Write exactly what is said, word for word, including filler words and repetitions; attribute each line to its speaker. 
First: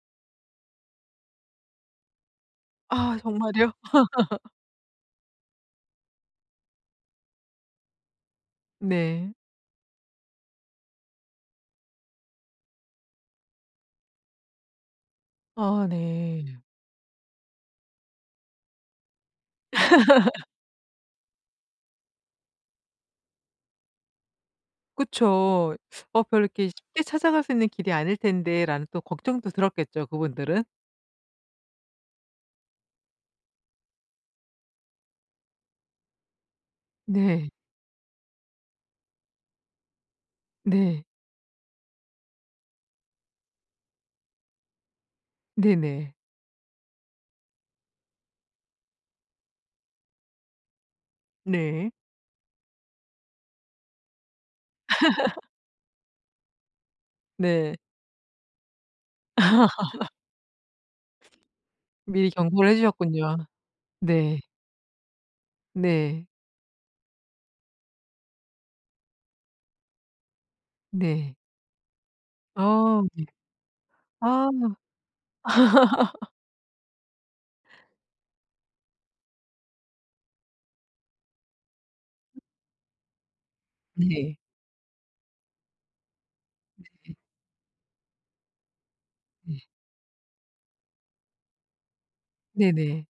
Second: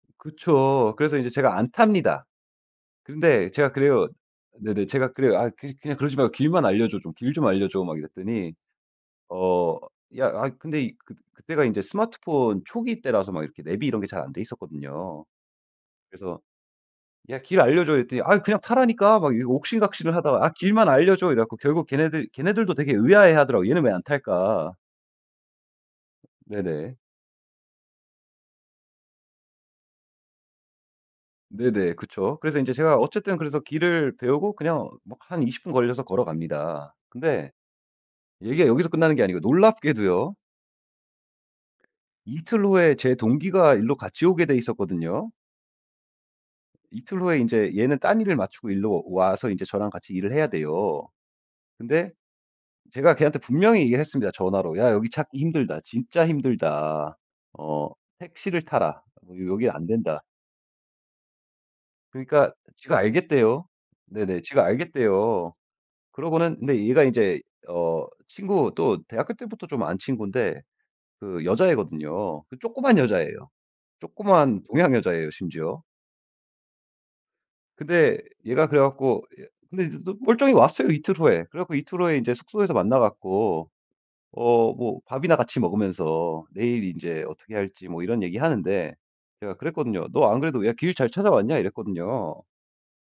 Speaker 1: 그쵸. 그래서 인제 제가 안 탑니다.
Speaker 2: 아
Speaker 1: 그런데
Speaker 2: 정말요?
Speaker 1: 제가 그래요. 네네 제가 그래요. "아 그 그냥 그러지 말고 길만 알려줘. 좀 길 좀 알려줘." 막 이랬더니
Speaker 2: 네.
Speaker 1: 어 야 아 근데 그 그때가 인제 스마트폰 초기 때라서 막 이렇게 내비 이런 게 잘 안 돼있었거든요.
Speaker 2: 아
Speaker 1: 그래서
Speaker 2: 네.
Speaker 1: "야 길 알려줘." 이랬더니 "아 그냥 타라니까." 막 이 옥신각신을 하다가 "아 길만 알려줘." 이래 갖고 결국 걔네들 걔네들도 되게 의아해하더라고요. "얘는 왜 안 탈까?"
Speaker 2: 그쵸. 어 별로 이렇게
Speaker 1: 네네.
Speaker 2: 쉽게 찾아갈 수 있는 길이 아닐 텐데라는 또 걱정도 들었겠죠, 그분들은.
Speaker 1: 네네. 그쵸. 그래서 이제 제가 어쨌든 그래서 길을 배우고 그냥 뭐 한 이십 분 걸려서 걸어갑니다.
Speaker 2: 네.
Speaker 1: 근데 얘기가 여기서 끝나는 게 아니고 놀랍게도요.
Speaker 2: 네.
Speaker 1: 이틀 후에 제 동기가 일로 같이 오게 되어 있었거든요.
Speaker 2: 네네.
Speaker 1: 이틀 후에 이제 얘는 딴 일을 마치고 이리로 와서 이제 저랑 같이 일을 해야 돼요.
Speaker 2: 네.
Speaker 1: 근데 제가 걔한테 분명히 얘기를 했습니다 전화로. "야 여기 찾기 힘들다. 진짜 힘들다.
Speaker 2: 네.
Speaker 1: 어 택시를 타라. 어 여기 안된다."
Speaker 2: 미리
Speaker 1: 그러니까
Speaker 2: 경고를 해
Speaker 1: 지가
Speaker 2: 주셨군요.
Speaker 1: 알겠대요.
Speaker 2: 네.
Speaker 1: 네네. 지가 알겠대요.
Speaker 2: 네.
Speaker 1: 그러고는 근데 얘가 이제 어 친구 또 대학교 때부터 좀 안 친군데
Speaker 2: 네.
Speaker 1: 그 여자애거든요. 그 조그만
Speaker 2: 아 네.
Speaker 1: 여자애예요.
Speaker 2: 아.
Speaker 1: 조그만 동양 여자예요 심지어. 근데 얘가 그래 갖고 예 근데 이제 또 멀쩡히 왔어요 이틀 후에. 그래 갖고 이틀 후에 인제 숙소에서 만나 갖고
Speaker 2: 네.
Speaker 1: 어 뭐 밥이나 같이 먹으면서 내일
Speaker 2: 네.
Speaker 1: 인제 어떻게 할지 뭐 이런 얘기하는데 제가
Speaker 2: 네.
Speaker 1: 그랬거든요. "너 안 그래도 왜 길 잘 찾아왔냐?" 이랬거든요.
Speaker 2: 네네.